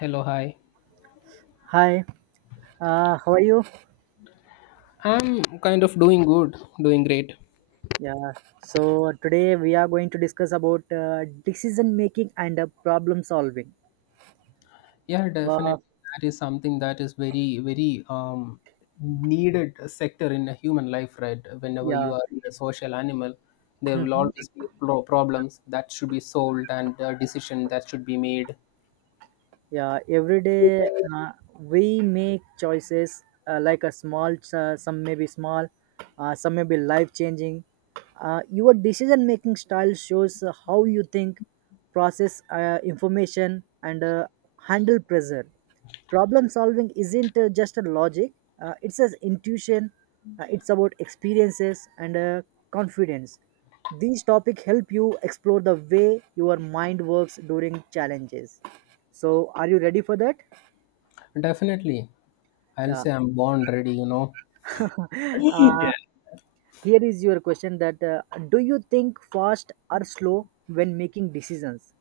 Hello, hi. Hi, how are you? I'm kind of doing good, doing great. Yeah, so today we are going to discuss about decision making and problem solving. Yeah, Uh, definitely. That is something that is very, very, needed sector in a human life, right? Whenever yeah, you are a social animal, there will Mhm. always be problems that should be solved and a decision that should be made. Yeah, every day we make choices like a some may be small, some may be life changing. Your decision making style shows how you think, process information, and handle pressure. Problem solving isn't just a logic, it's an intuition, it's about experiences and confidence. These topics help you explore the way your mind works during challenges. So are you ready for that? Definitely. I'll Yeah. say I'm born ready, you know. uh, Yeah, Here is your question that do you think fast or slow when making decisions?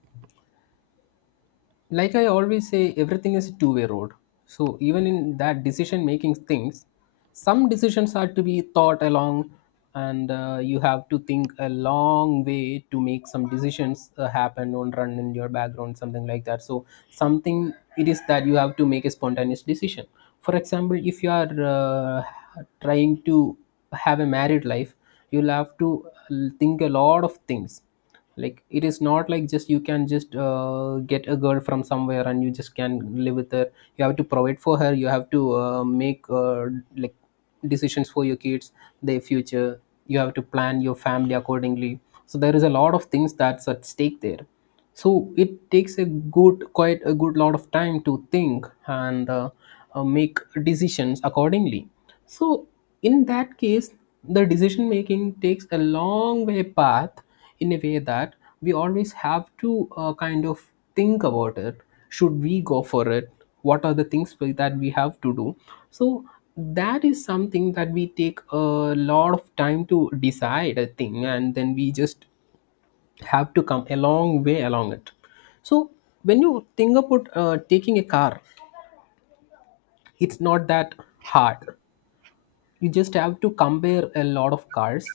like I always say, everything is a two-way road, so even in that decision making things, some decisions are to be thought along, and you have to think a long way to make some decisions happen on run in your background, something like that. So something it is that you have to make a spontaneous decision. For example, if you are trying to have a married life, you'll have to think a lot of things. Like, it is not like just you can just get a girl from somewhere and you just can live with her. You have to provide for her, you have to make like decisions for your kids, their future. You have to plan your family accordingly, so there is a lot of things that's at stake there. So it takes a good quite a good lot of time to think and make decisions accordingly. So, in that case, the decision making takes a long way path, in a way that we always have to kind of think about it. Should we go for it? What are the things that we have to do? So, that is something that we take a lot of time to decide a thing, and then we just have to come a long way along it. So, when you think about taking a car, it's not that hard. You just have to compare a lot of cars,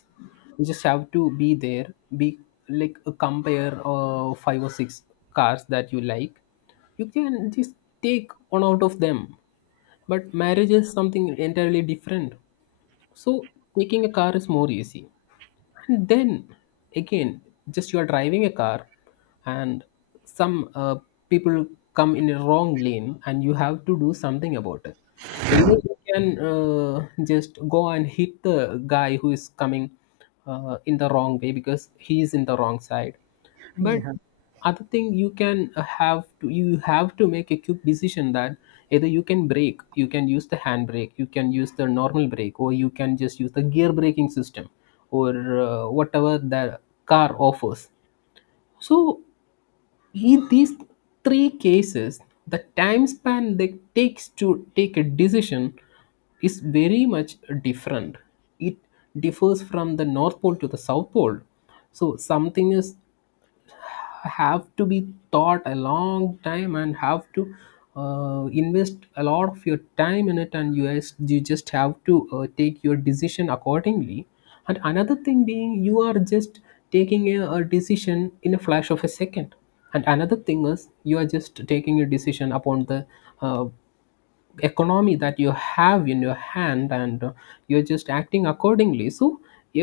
you just have to be there, be like compare five or six cars that you like. You can just take one out of them, but marriage is something entirely different. So taking a car is more easy. And then again, just you are driving a car, and some people come in a wrong lane, and you have to do something about it. Either you can just go and hit the guy who is coming in the wrong way because he is in the wrong side, but Yeah. other thing you can have to you have to make a quick decision that either you can brake, you can use the hand brake, you can use the normal brake, or you can just use the gear braking system, or whatever the car offers. So in these three cases, the time span that takes to take a decision is very much different. It differs from the North Pole to the South Pole. So something is have to be thought a long time and have to invest a lot of your time in it, and you just have to take your decision accordingly, and another thing being you are just taking a decision in a flash of a second, and another thing is you are just taking a decision upon the uh, economy that you have in your hand, and you're just acting accordingly. So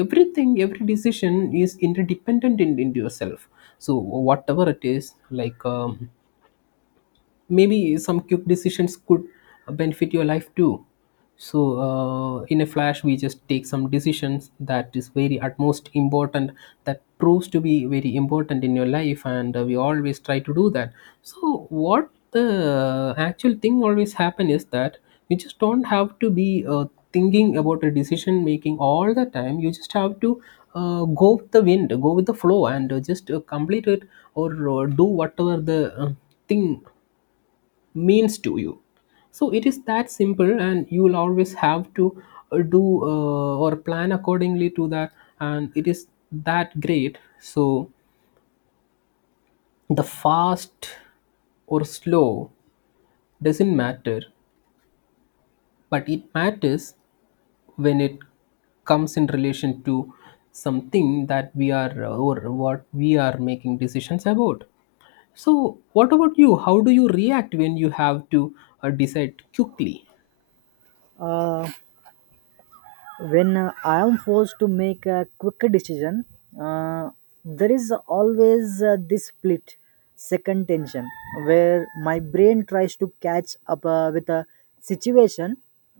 everything, every decision is interdependent in yourself. So whatever it is, like maybe some quick decisions could benefit your life too. So in a flash we just take some decisions that is very utmost important, that proves to be very important in your life, and we always try to do that. So what the actual thing always happen is that you just don't have to be thinking about a decision making all the time. You just have to go with the wind, go with the flow, and just complete it, or do whatever the thing means to you. So it is that simple, and you will always have to do or plan accordingly to that, and it is that great. So the fast or slow doesn't matter, but it matters when it comes in relation to something that we are or what we are making decisions about. So what about you, how do you react when you have to decide quickly? uh, when I am forced to make a quicker decision, uh, there is always this split second tension where my brain tries to catch up with a situation.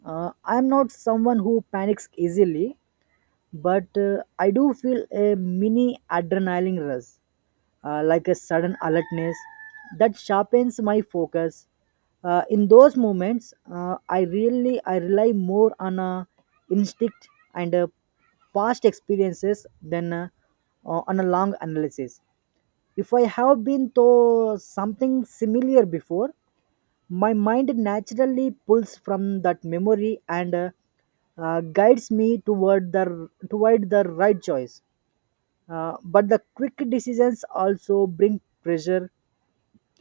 I am not someone who panics easily, but I do feel a mini adrenaline rush, like a sudden alertness that sharpens my focus. In those moments, I rely more on instinct and past experiences than on a long analysis. If I have been to something similar before, my mind naturally pulls from that memory and guides me toward the right choice. But the quick decisions also bring pressure.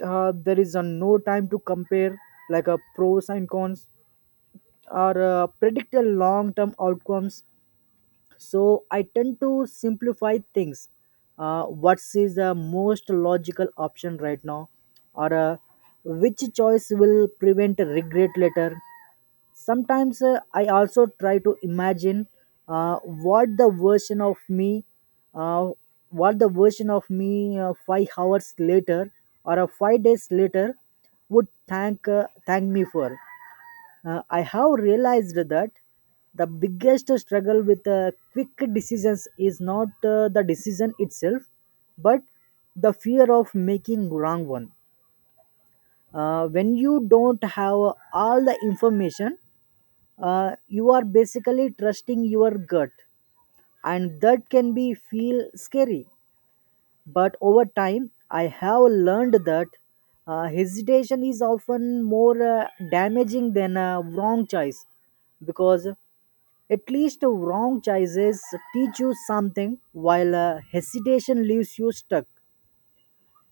There is no time to compare like a pros and cons or predict the long term outcomes. So I tend to simplify things. What is the most logical option right now, or which choice will prevent regret later? Sometimes I also try to imagine uh, what the version of me, uh, what the version of me 5 hours later or 5 days later would thank me for. I have realized that the biggest struggle with quick decisions is not the decision itself, but the fear of making wrong one. When you don't have all the information, you are basically trusting your gut, and that can be feel scary. But over time I have learned that hesitation is often more damaging than a wrong choice, because at least wrong choices teach you something, while hesitation leaves you stuck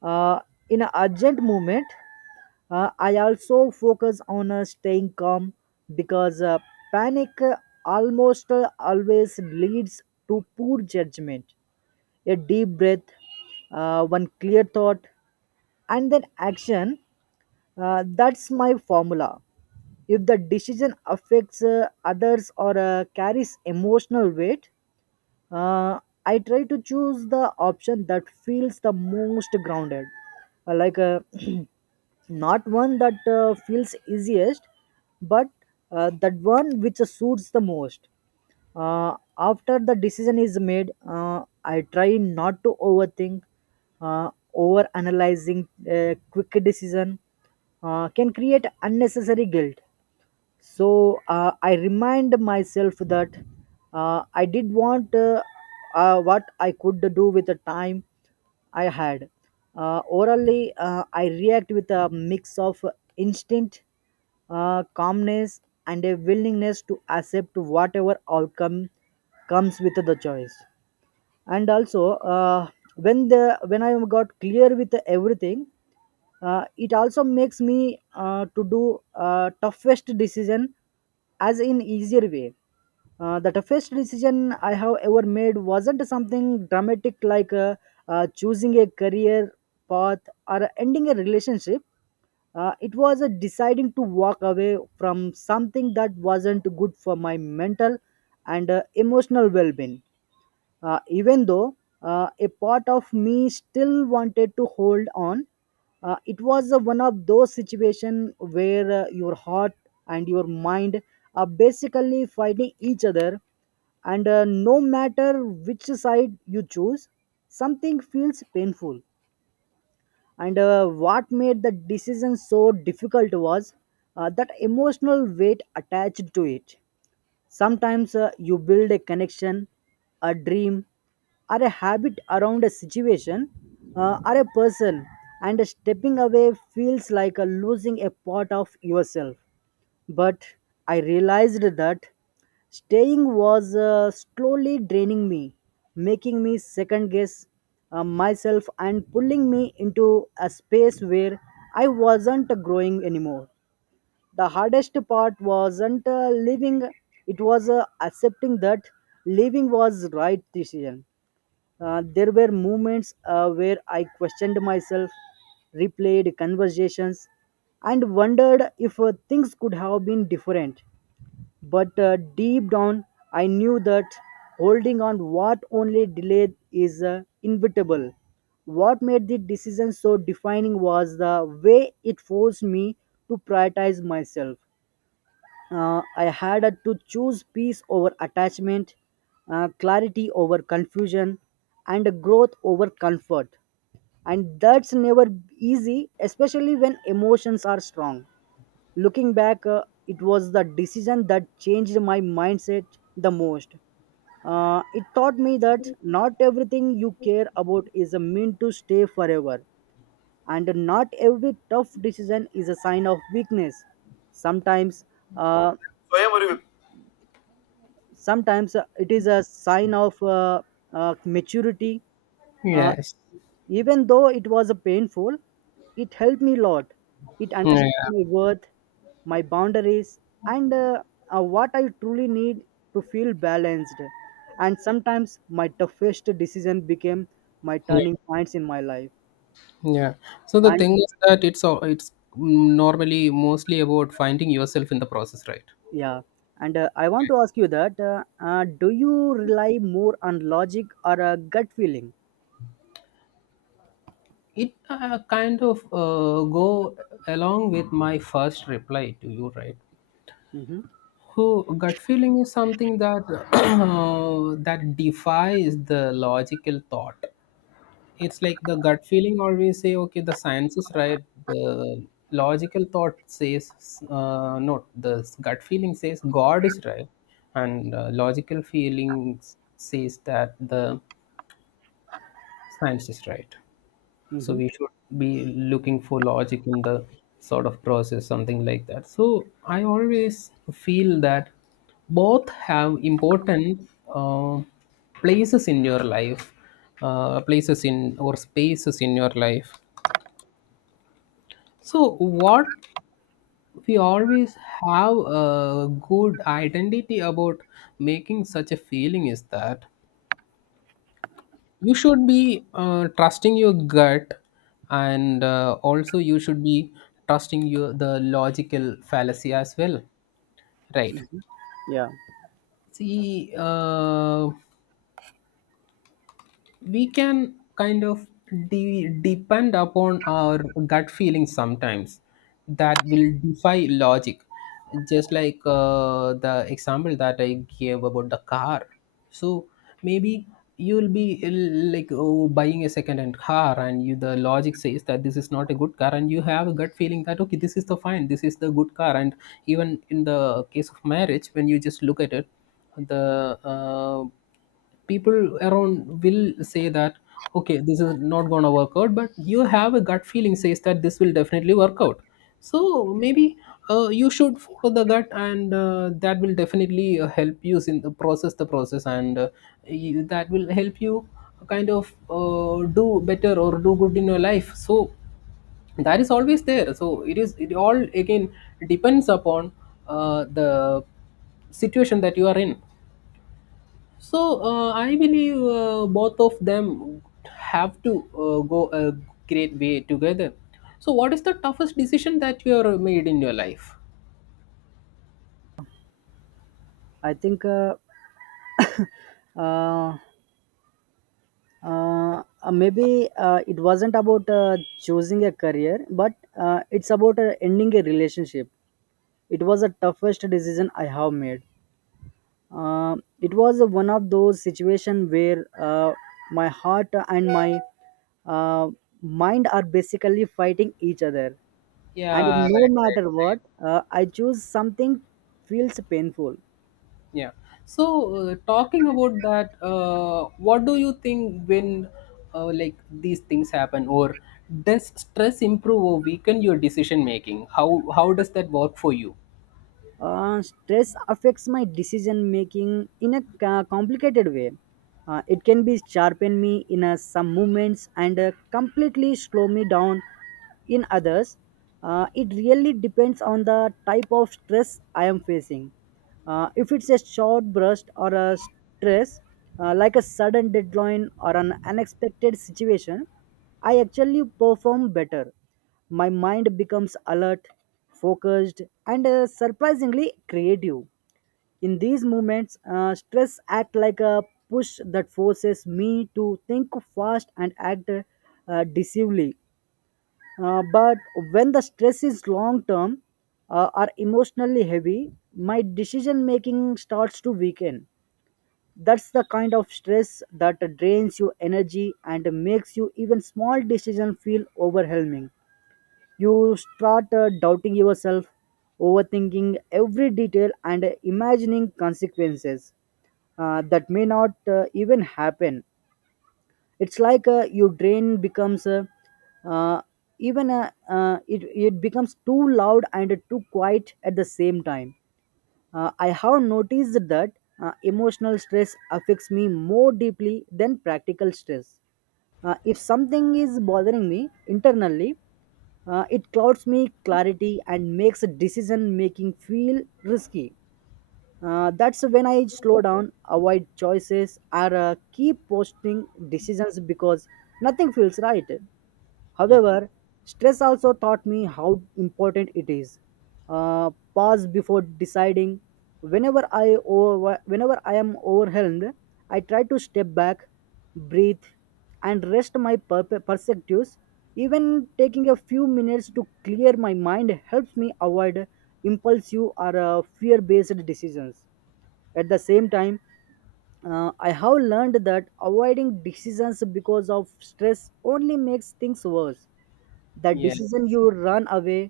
uh, in an urgent moment. I also focus on staying calm, because panic almost always leads to poor judgment. A deep breath, one clear thought, and then action. That's my formula. If the decision affects others or carries emotional weight, uh, I try to choose the option that feels the most grounded. Uh, like uh, not one that feels easiest, but that one which suits the most. After the decision is made, I try not to overthink. Over analyzing quick decision can create unnecessary guilt. So I remind myself that I did want what I could do with the time I had. Orally I react with a mix of instinct, calmness, and a willingness to accept whatever outcome comes with the choice. And also, when the when I got clear with everything, it also makes me to do toughest decision as in easier way. The toughest decision I have ever made wasn't something dramatic like choosing a career path or ending a relationship. It was a deciding to walk away from something that wasn't good for my mental and emotional well-being. Even though a part of me still wanted to hold on, it was one of those situations where your heart and your mind are basically fighting each other, and no matter which side you choose, something feels painful. And what made the decision so difficult was that emotional weight attached to it. Sometimes you build a connection, a dream, or a habit around a situation or a person, and stepping away feels like a losing a part of yourself. But I realized that staying was slowly draining me, making me second guess myself, and pulling me into a space where I wasn't growing anymore. The hardest part wasn't leaving, it was accepting that leaving was right decision. There were moments where I questioned myself, replayed conversations, and wondered if things could have been different. But deep down I knew that holding on what only delayed is inevitable. What made the decision so defining was the way it forced me to prioritize myself. I had to choose peace over attachment, clarity over confusion, and growth over comfort. And that's never easy, especially when emotions are strong. Looking back, it was the decision that changed my mindset the most. It taught me that not everything you care about is meant to stay forever, and not every tough decision is a sign of weakness. Sometimes uh, sometimes it is a sign of maturity. uh, Yes. Even though it was a painful, it helped me a lot. It Yeah, understood my worth, my boundaries, and what I truly need to feel balanced. And sometimes my toughest decision became my yeah, turning points in my life. yeah. So the And thing is that it's all, it's normally mostly about finding yourself in the process, right? yeah, and I want to ask you that: do you rely more on logic or a gut feeling? It kind of go along with my first reply to you, right? Mm-hmm. So gut feeling is something that that defies the logical thought. It's like the gut feeling always say, okay, the science is right, the logical thought says no, the gut feeling says god is right, and logical feeling says that the science is right. So Mm-hmm. we should be looking for logic in the sort of process, something like that. So I always feel that both have important uh, places in your life, places in or spaces in your life. So, what we always have a good identity about making such a feeling is that you should be trusting your gut, and also you should be trusting your the logical fallacy as well, right? Yeah. See, we can kind of depend upon our gut feeling sometimes that will defy logic, just like the example that I gave about the car. So maybe you'll be like, oh, buying a second hand car, and you, the logic says that this is not a good car, and you have a gut feeling that okay, this is the fine, this is the good car. And even in the case of marriage, when you just look at it, the people around will say that okay, this is not going to work out, but you have a gut feeling says that this will definitely work out. So maybe you should follow the gut, and that will definitely help you in the process, and you, that will help you kind of do better or do good in your life. So that is always there. So it is, it all again depends upon the situation that you are in. So I believe both of them have to go a great way together. So what is the toughest decision that you have made in your life? I think uh, maybe it wasn't about choosing a career, but it's about ending a relationship. It was the toughest decision I have made. It was one of those situations where my heart and my uh, mind are basically fighting each other, and Yeah, no right, matter right. what, I choose something feels painful. Yeah. So talking about that, what do you think when like these things happen, or does stress improve or weaken your decision making? How does that work for you? Stress affects my decision making in a complicated way. It can be sharpen me in some moments and completely slow me down in others. It really depends on the type of stress I am facing. If it's a short burst or a stress, like a sudden deadline or an unexpected situation, I actually perform better. My mind becomes alert, focused, and surprisingly creative. In these moments, stress acts like a push that forces me to think fast and act decisively. But when the stress is long term or emotionally heavy, my decision making starts to weaken. That's the kind of stress that drains your energy and makes you even small decision feel overwhelming. You start doubting yourself, overthinking every detail, and imagining consequences that may not even happen. It's like your drain becomes uh, even it becomes too loud and too quiet at the same time. I have noticed that emotional stress affects me more deeply than practical stress. If something is bothering me internally, it clouds me clarity and makes decision making feel risky. That's when I slow down, avoid choices, or keep posting decisions because nothing feels right. However, stress also taught me how important it is. Pause before deciding. Whenever I am overwhelmed, I try to step back, breathe, and rest my perspectives. Even taking a few minutes to clear my mind helps me avoid impulsive or fear-based decisions. At the same time, I have learned that avoiding decisions because of stress only makes things worse. The Yeah. decision you run away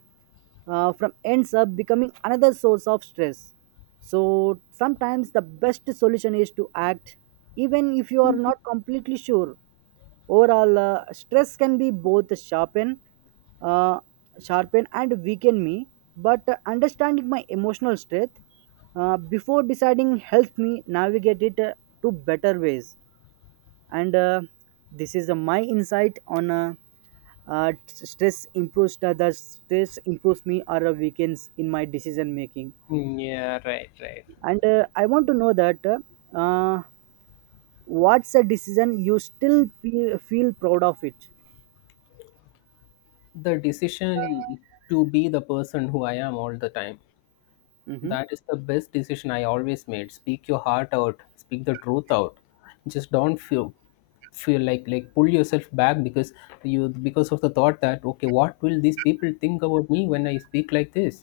from ends up becoming another source of stress. So sometimes the best solution is to act, even if you are not completely sure. Overall, stress can be both uh, sharpen and weaken me. But understanding my emotional strength before deciding helps me navigate it to better ways. And this is my insight on t- stress improves the stress improves me or weakens in my decision making. Mm, yeah. Right. Right. And I want to know that uh, what's a decision you still feel proud of it? The decision to be the person who I am all the time. Mm-hmm. That is the best decision I always made. Speak your heart out, speak the truth out. Just don't feel feel like pull yourself back because you because of the thought that okay, what will these people think about me when I speak like this,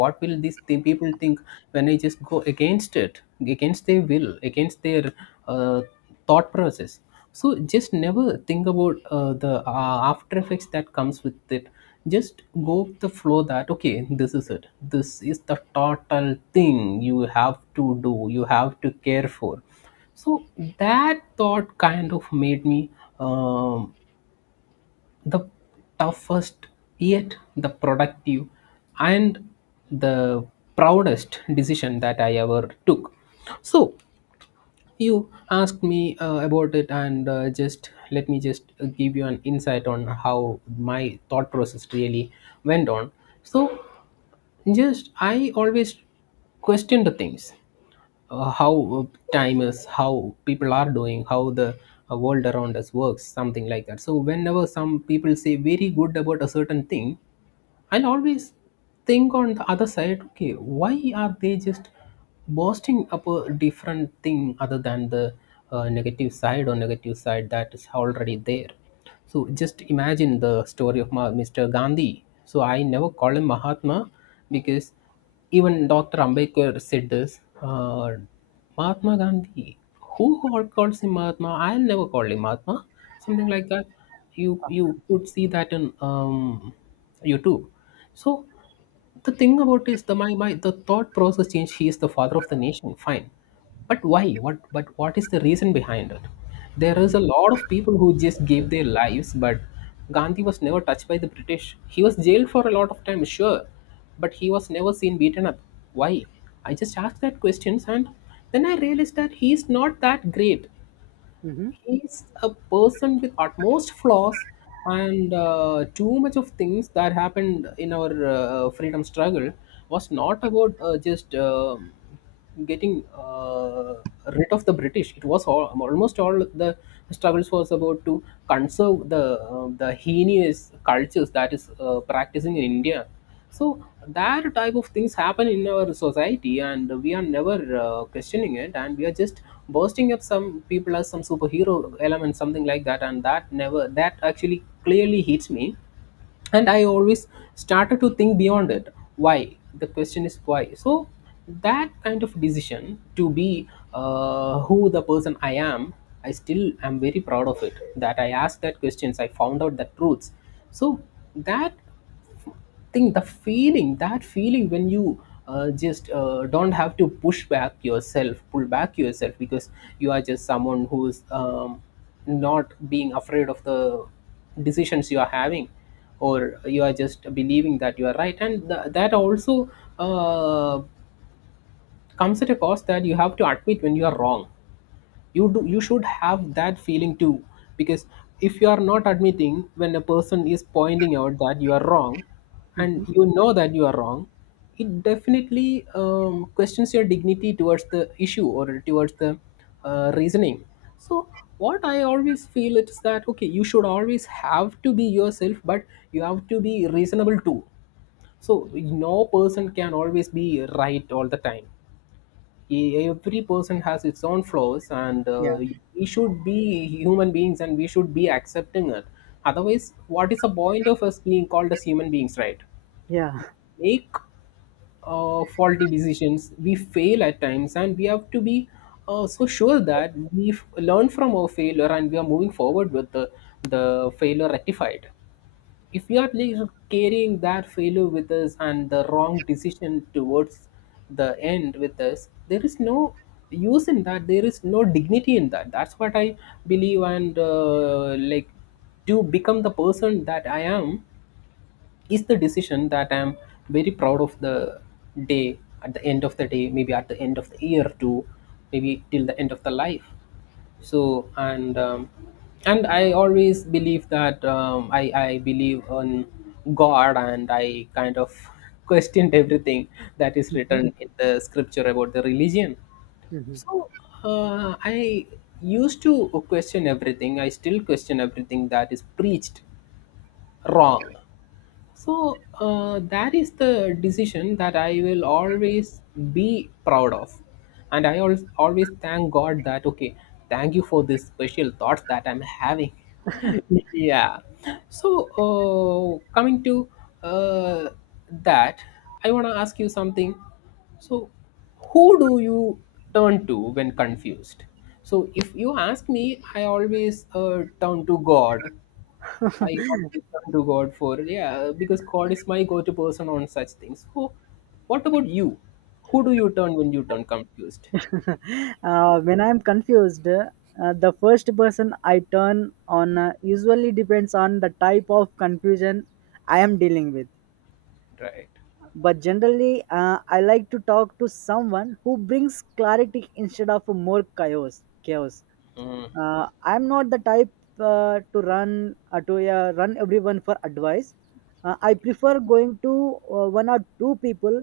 what will these people think when I just go against it, against their will, against their uh, thought process. So just never think about the after effects that comes with it. Just go with the flow that okay, this is it, this is the total thing you have to do, you have to care for. So that thought kind of made me um, the toughest yet the productive and the proudest decision that I ever took. So you asked me about it, and just let me just give you an insight on how my thought process really went on. So, just I always question the things, how time is, how people are doing, how the world around us works, something like that. So, whenever some people say very good about a certain thing, I'll always think on the other side, okay, why are they just boasting up a different thing other than the negative side or negative side that is already there? So just imagine the story of Mr. Gandhi. So I never call him Mahatma because even Dr. Ambedkar said this. Mahatma Gandhi. Calls him Mahatma? I'll never call him Mahatma. Something like that. You could see that in YouTube. So the thing about is the my, my the thought process change, he is the father of the nation, fine, but why, what is the reason behind it? There is a lot of people who just gave their lives, but Gandhi was never touched by the British. He was jailed for a lot of time, sure, but he was never seen beaten up. Why? I just asked that questions, and then I realized that he is not that great. Mm-hmm. He's a person with utmost flaws. And too much of things that happened in our freedom struggle was not about just getting uh, rid of the British. It was all, almost all the struggles was about to conserve the the heinous cultures that is practicing in India. So that type of things happen in our society, and we are never questioning it, and we are just bursting up some people as some superhero element, something like that, and that never that actually clearly hits me. And I always started to think beyond it. Why? The question is why. So that kind of decision to be, who the person I am, I still am very proud of it, that I asked that questions, I found out the truths. So that think the feeling, that feeling when you just don't have to push back yourself, pull back yourself, because you are just someone who's not being afraid of the decisions you are having, or you are just believing that you are right. And that also uh, comes at a cost, that you have to admit when you are wrong. You do you should have that feeling too, because if you are not admitting when a person is pointing out that you are wrong, Hmm. and you know that you are wrong, it definitely questions your dignity towards the issue or towards the reasoning. So what I always feel is that okay, you should always have to be yourself, but you have to be reasonable too. So no person can always be right all the time. Every person has its own flaws, and Yeah. We should be human beings and we should be accepting it. Otherwise what is the point of us being called as human beings, right? Yeah. Make faulty decisions, we fail at times, and we have to be so sure that we've learned from our failure and we are moving forward with the failure rectified. If we are like carrying that failure with us and the wrong decision towards the end with us, there is no use in that, there is no dignity in that. That's what I believe. And like to become the person that I am is the decision that I am very proud of. The day, at the end of the day, maybe at the end of the year too, maybe till the end of the life. So and I always believe that um, I believe on God, and I kind of questioned everything that is written in the scripture about the religion. Mhm. So I used to question everything, I still question everything that is preached wrong. So that is the decision that I will always be proud of, and I always, always thank God that okay, thank you for this special thoughts that I'm having. Yeah. So coming to uh, that, I want to ask you something. So who do you turn to when confused? So if you ask me, I always turn to God. I always turn to God for, yeah, because God is my go-to person on such things. So, what about you? Who do you turn when you turn confused? When I'm confused, the first person I turn on usually depends on the type of confusion I am dealing with. Right. But generally I like to talk to someone who brings clarity instead of more chaos. I'm not the type to run everyone for advice. I prefer going to one or two people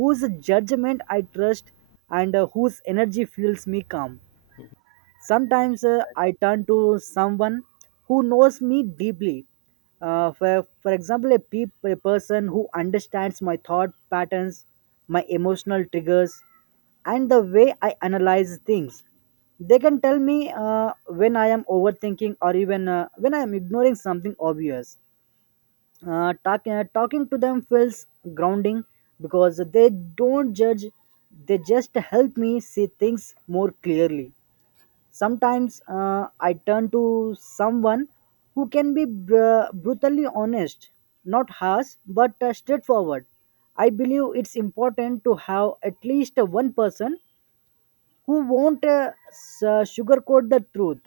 whose judgment I trust and whose energy fuels me calm. Sometimes I turn to someone who knows me deeply. For example, a person who understands my thought patterns, my emotional triggers, and the way I analyze things. They can tell me when I am overthinking, or even when I am ignoring something obvious. Talking to them feels grounding because they don't judge, they just help me see things more clearly. Sometimes I turn to someone who can be brutally honest, not harsh, but straightforward. I believe it's important to have at least one person who won't sugarcoat the truth.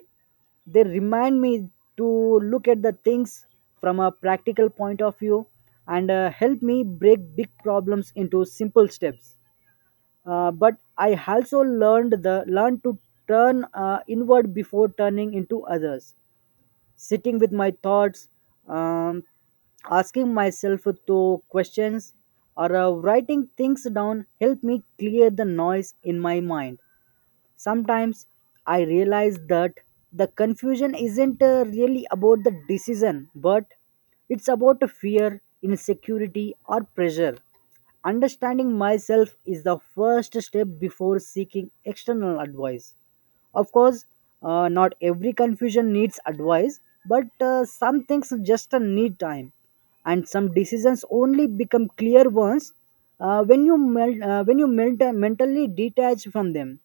They remind me to look at the things from a practical point of view, and help me break big problems into simple steps. But I also learned to turn inward before turning into others. Sitting with my thoughts, um, asking myself to questions, or writing things down help me clear the noise in my mind. Sometimes I realize that the confusion isn't really about the decision, but it's about fear, insecurity, or pressure. Understanding myself is the first step before seeking external advice. Of course, not every confusion needs advice, but some things just need time, and some decisions only become clear once when you mentally detach from them.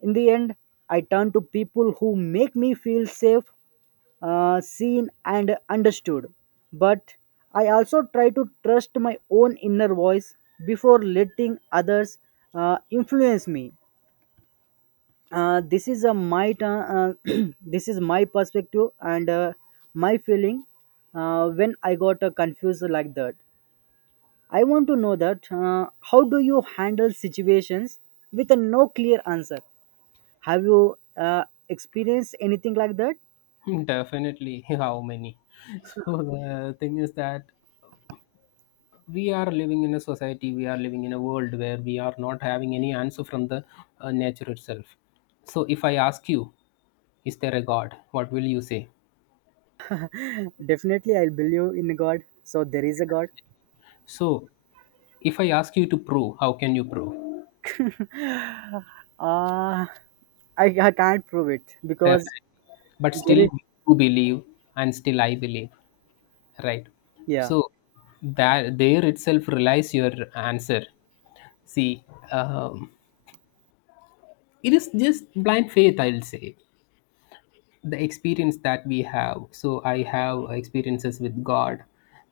In the end, I turn to people who make me feel safe, seen, and understood. But I also try to trust my own inner voice before letting others influence me. This is a my tu- this is my perspective and my feeling when I got confused like that. I want to know that how do you handle situations with a no clear answer? Have you experienced anything like that? Definitely. How many? So the thing is that we are living in a society, we are living in a world where we are not having any answer from the nature itself. So if I ask you, is there a God? What will you say? Definitely, I believe in God. So there is a God. So if I ask you to prove, how can you prove? Uh, I can't prove it because Perfect. But still there is, you believe, and still I believe. Right. yeah. So that there itself relies your answer. See, um, it is just blind faith, I'll say. The experience that we have. So I have experiences with God,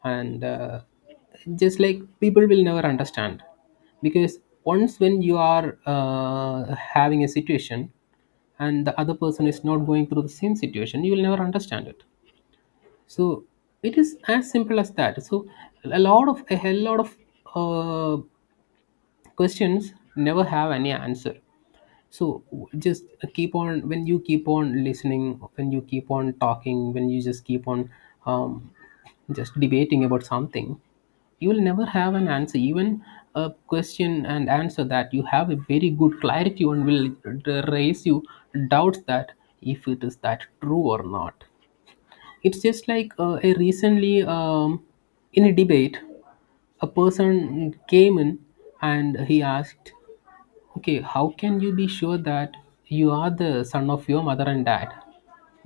and just like people will never understand, because once when you are having a situation, and the other person is not going through the same situation, you will never understand it. So it is as simple as that. So a hell lot of uh, questions never have any answer. So just keep on, when you keep on listening, when you keep on talking, when you just keep on um, just debating about something, you will never have an answer. Even a question and answer that you have a very good clarity on will raise you doubts that if it is that true or not. It's just like, a recently, in a debate, a person came in and he asked, "Okay, how can you be sure that you are the son of your mother and dad?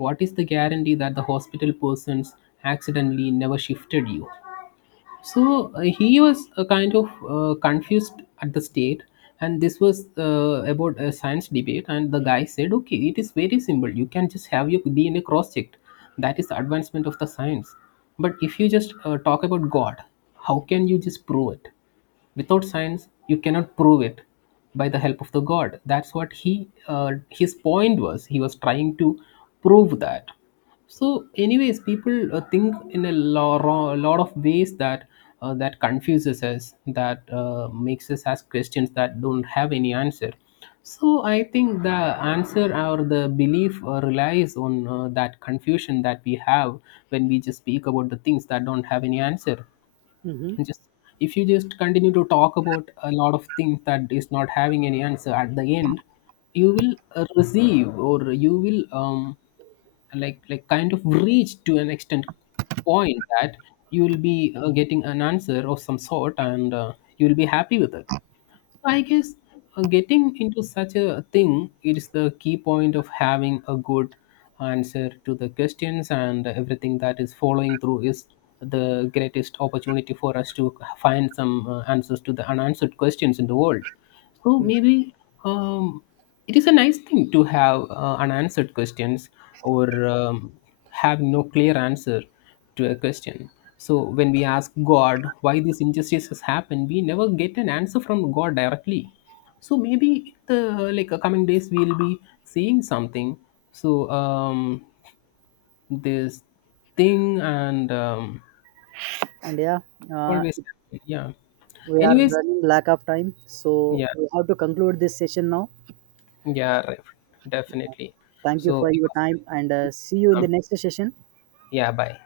What is the guarantee that the hospital persons accidentally never shifted you?" So he was kind of confused at the state, and this was about a science debate. And the guy said, "Okay, it is very simple. You can just have your DNA cross-checked. That is the advancement of the science. But if you just talk about God, how can you just prove it? Without science, you cannot prove it by the help of the God. That's what he, his point was. He was trying to prove that." So, anyways, people think in a lot of ways that that confuses us, that makes us ask questions that don't have any answer. So, I think the answer or the belief relies on that confusion that we have when we just speak about the things that don't have any answer. Hmm. Just if you just continue to talk about a lot of things that is not having any answer, at the end you will receive, or you will like kind of reach to an extent point, that you will be getting an answer of some sort, and you will be happy with it. So I guess getting into such a thing is the key point of having a good answer to the questions, and everything that is following through is the greatest opportunity for us to find some answers to the unanswered questions in the world. So maybe um, it is a nice thing to have unanswered questions, or have no clear answer to a question. So when we ask God why this injustice has happened, we never get an answer from God directly. So maybe the like coming days we'll be seeing something. So this thing and And yeah, uh, always happen. Yeah. we are Anyways, running lack of time. So yeah, we have to conclude this session now. yeah, right, definitely. Thank you So for it your was time, nice talking and to see you in you. the next session. Yeah, bye.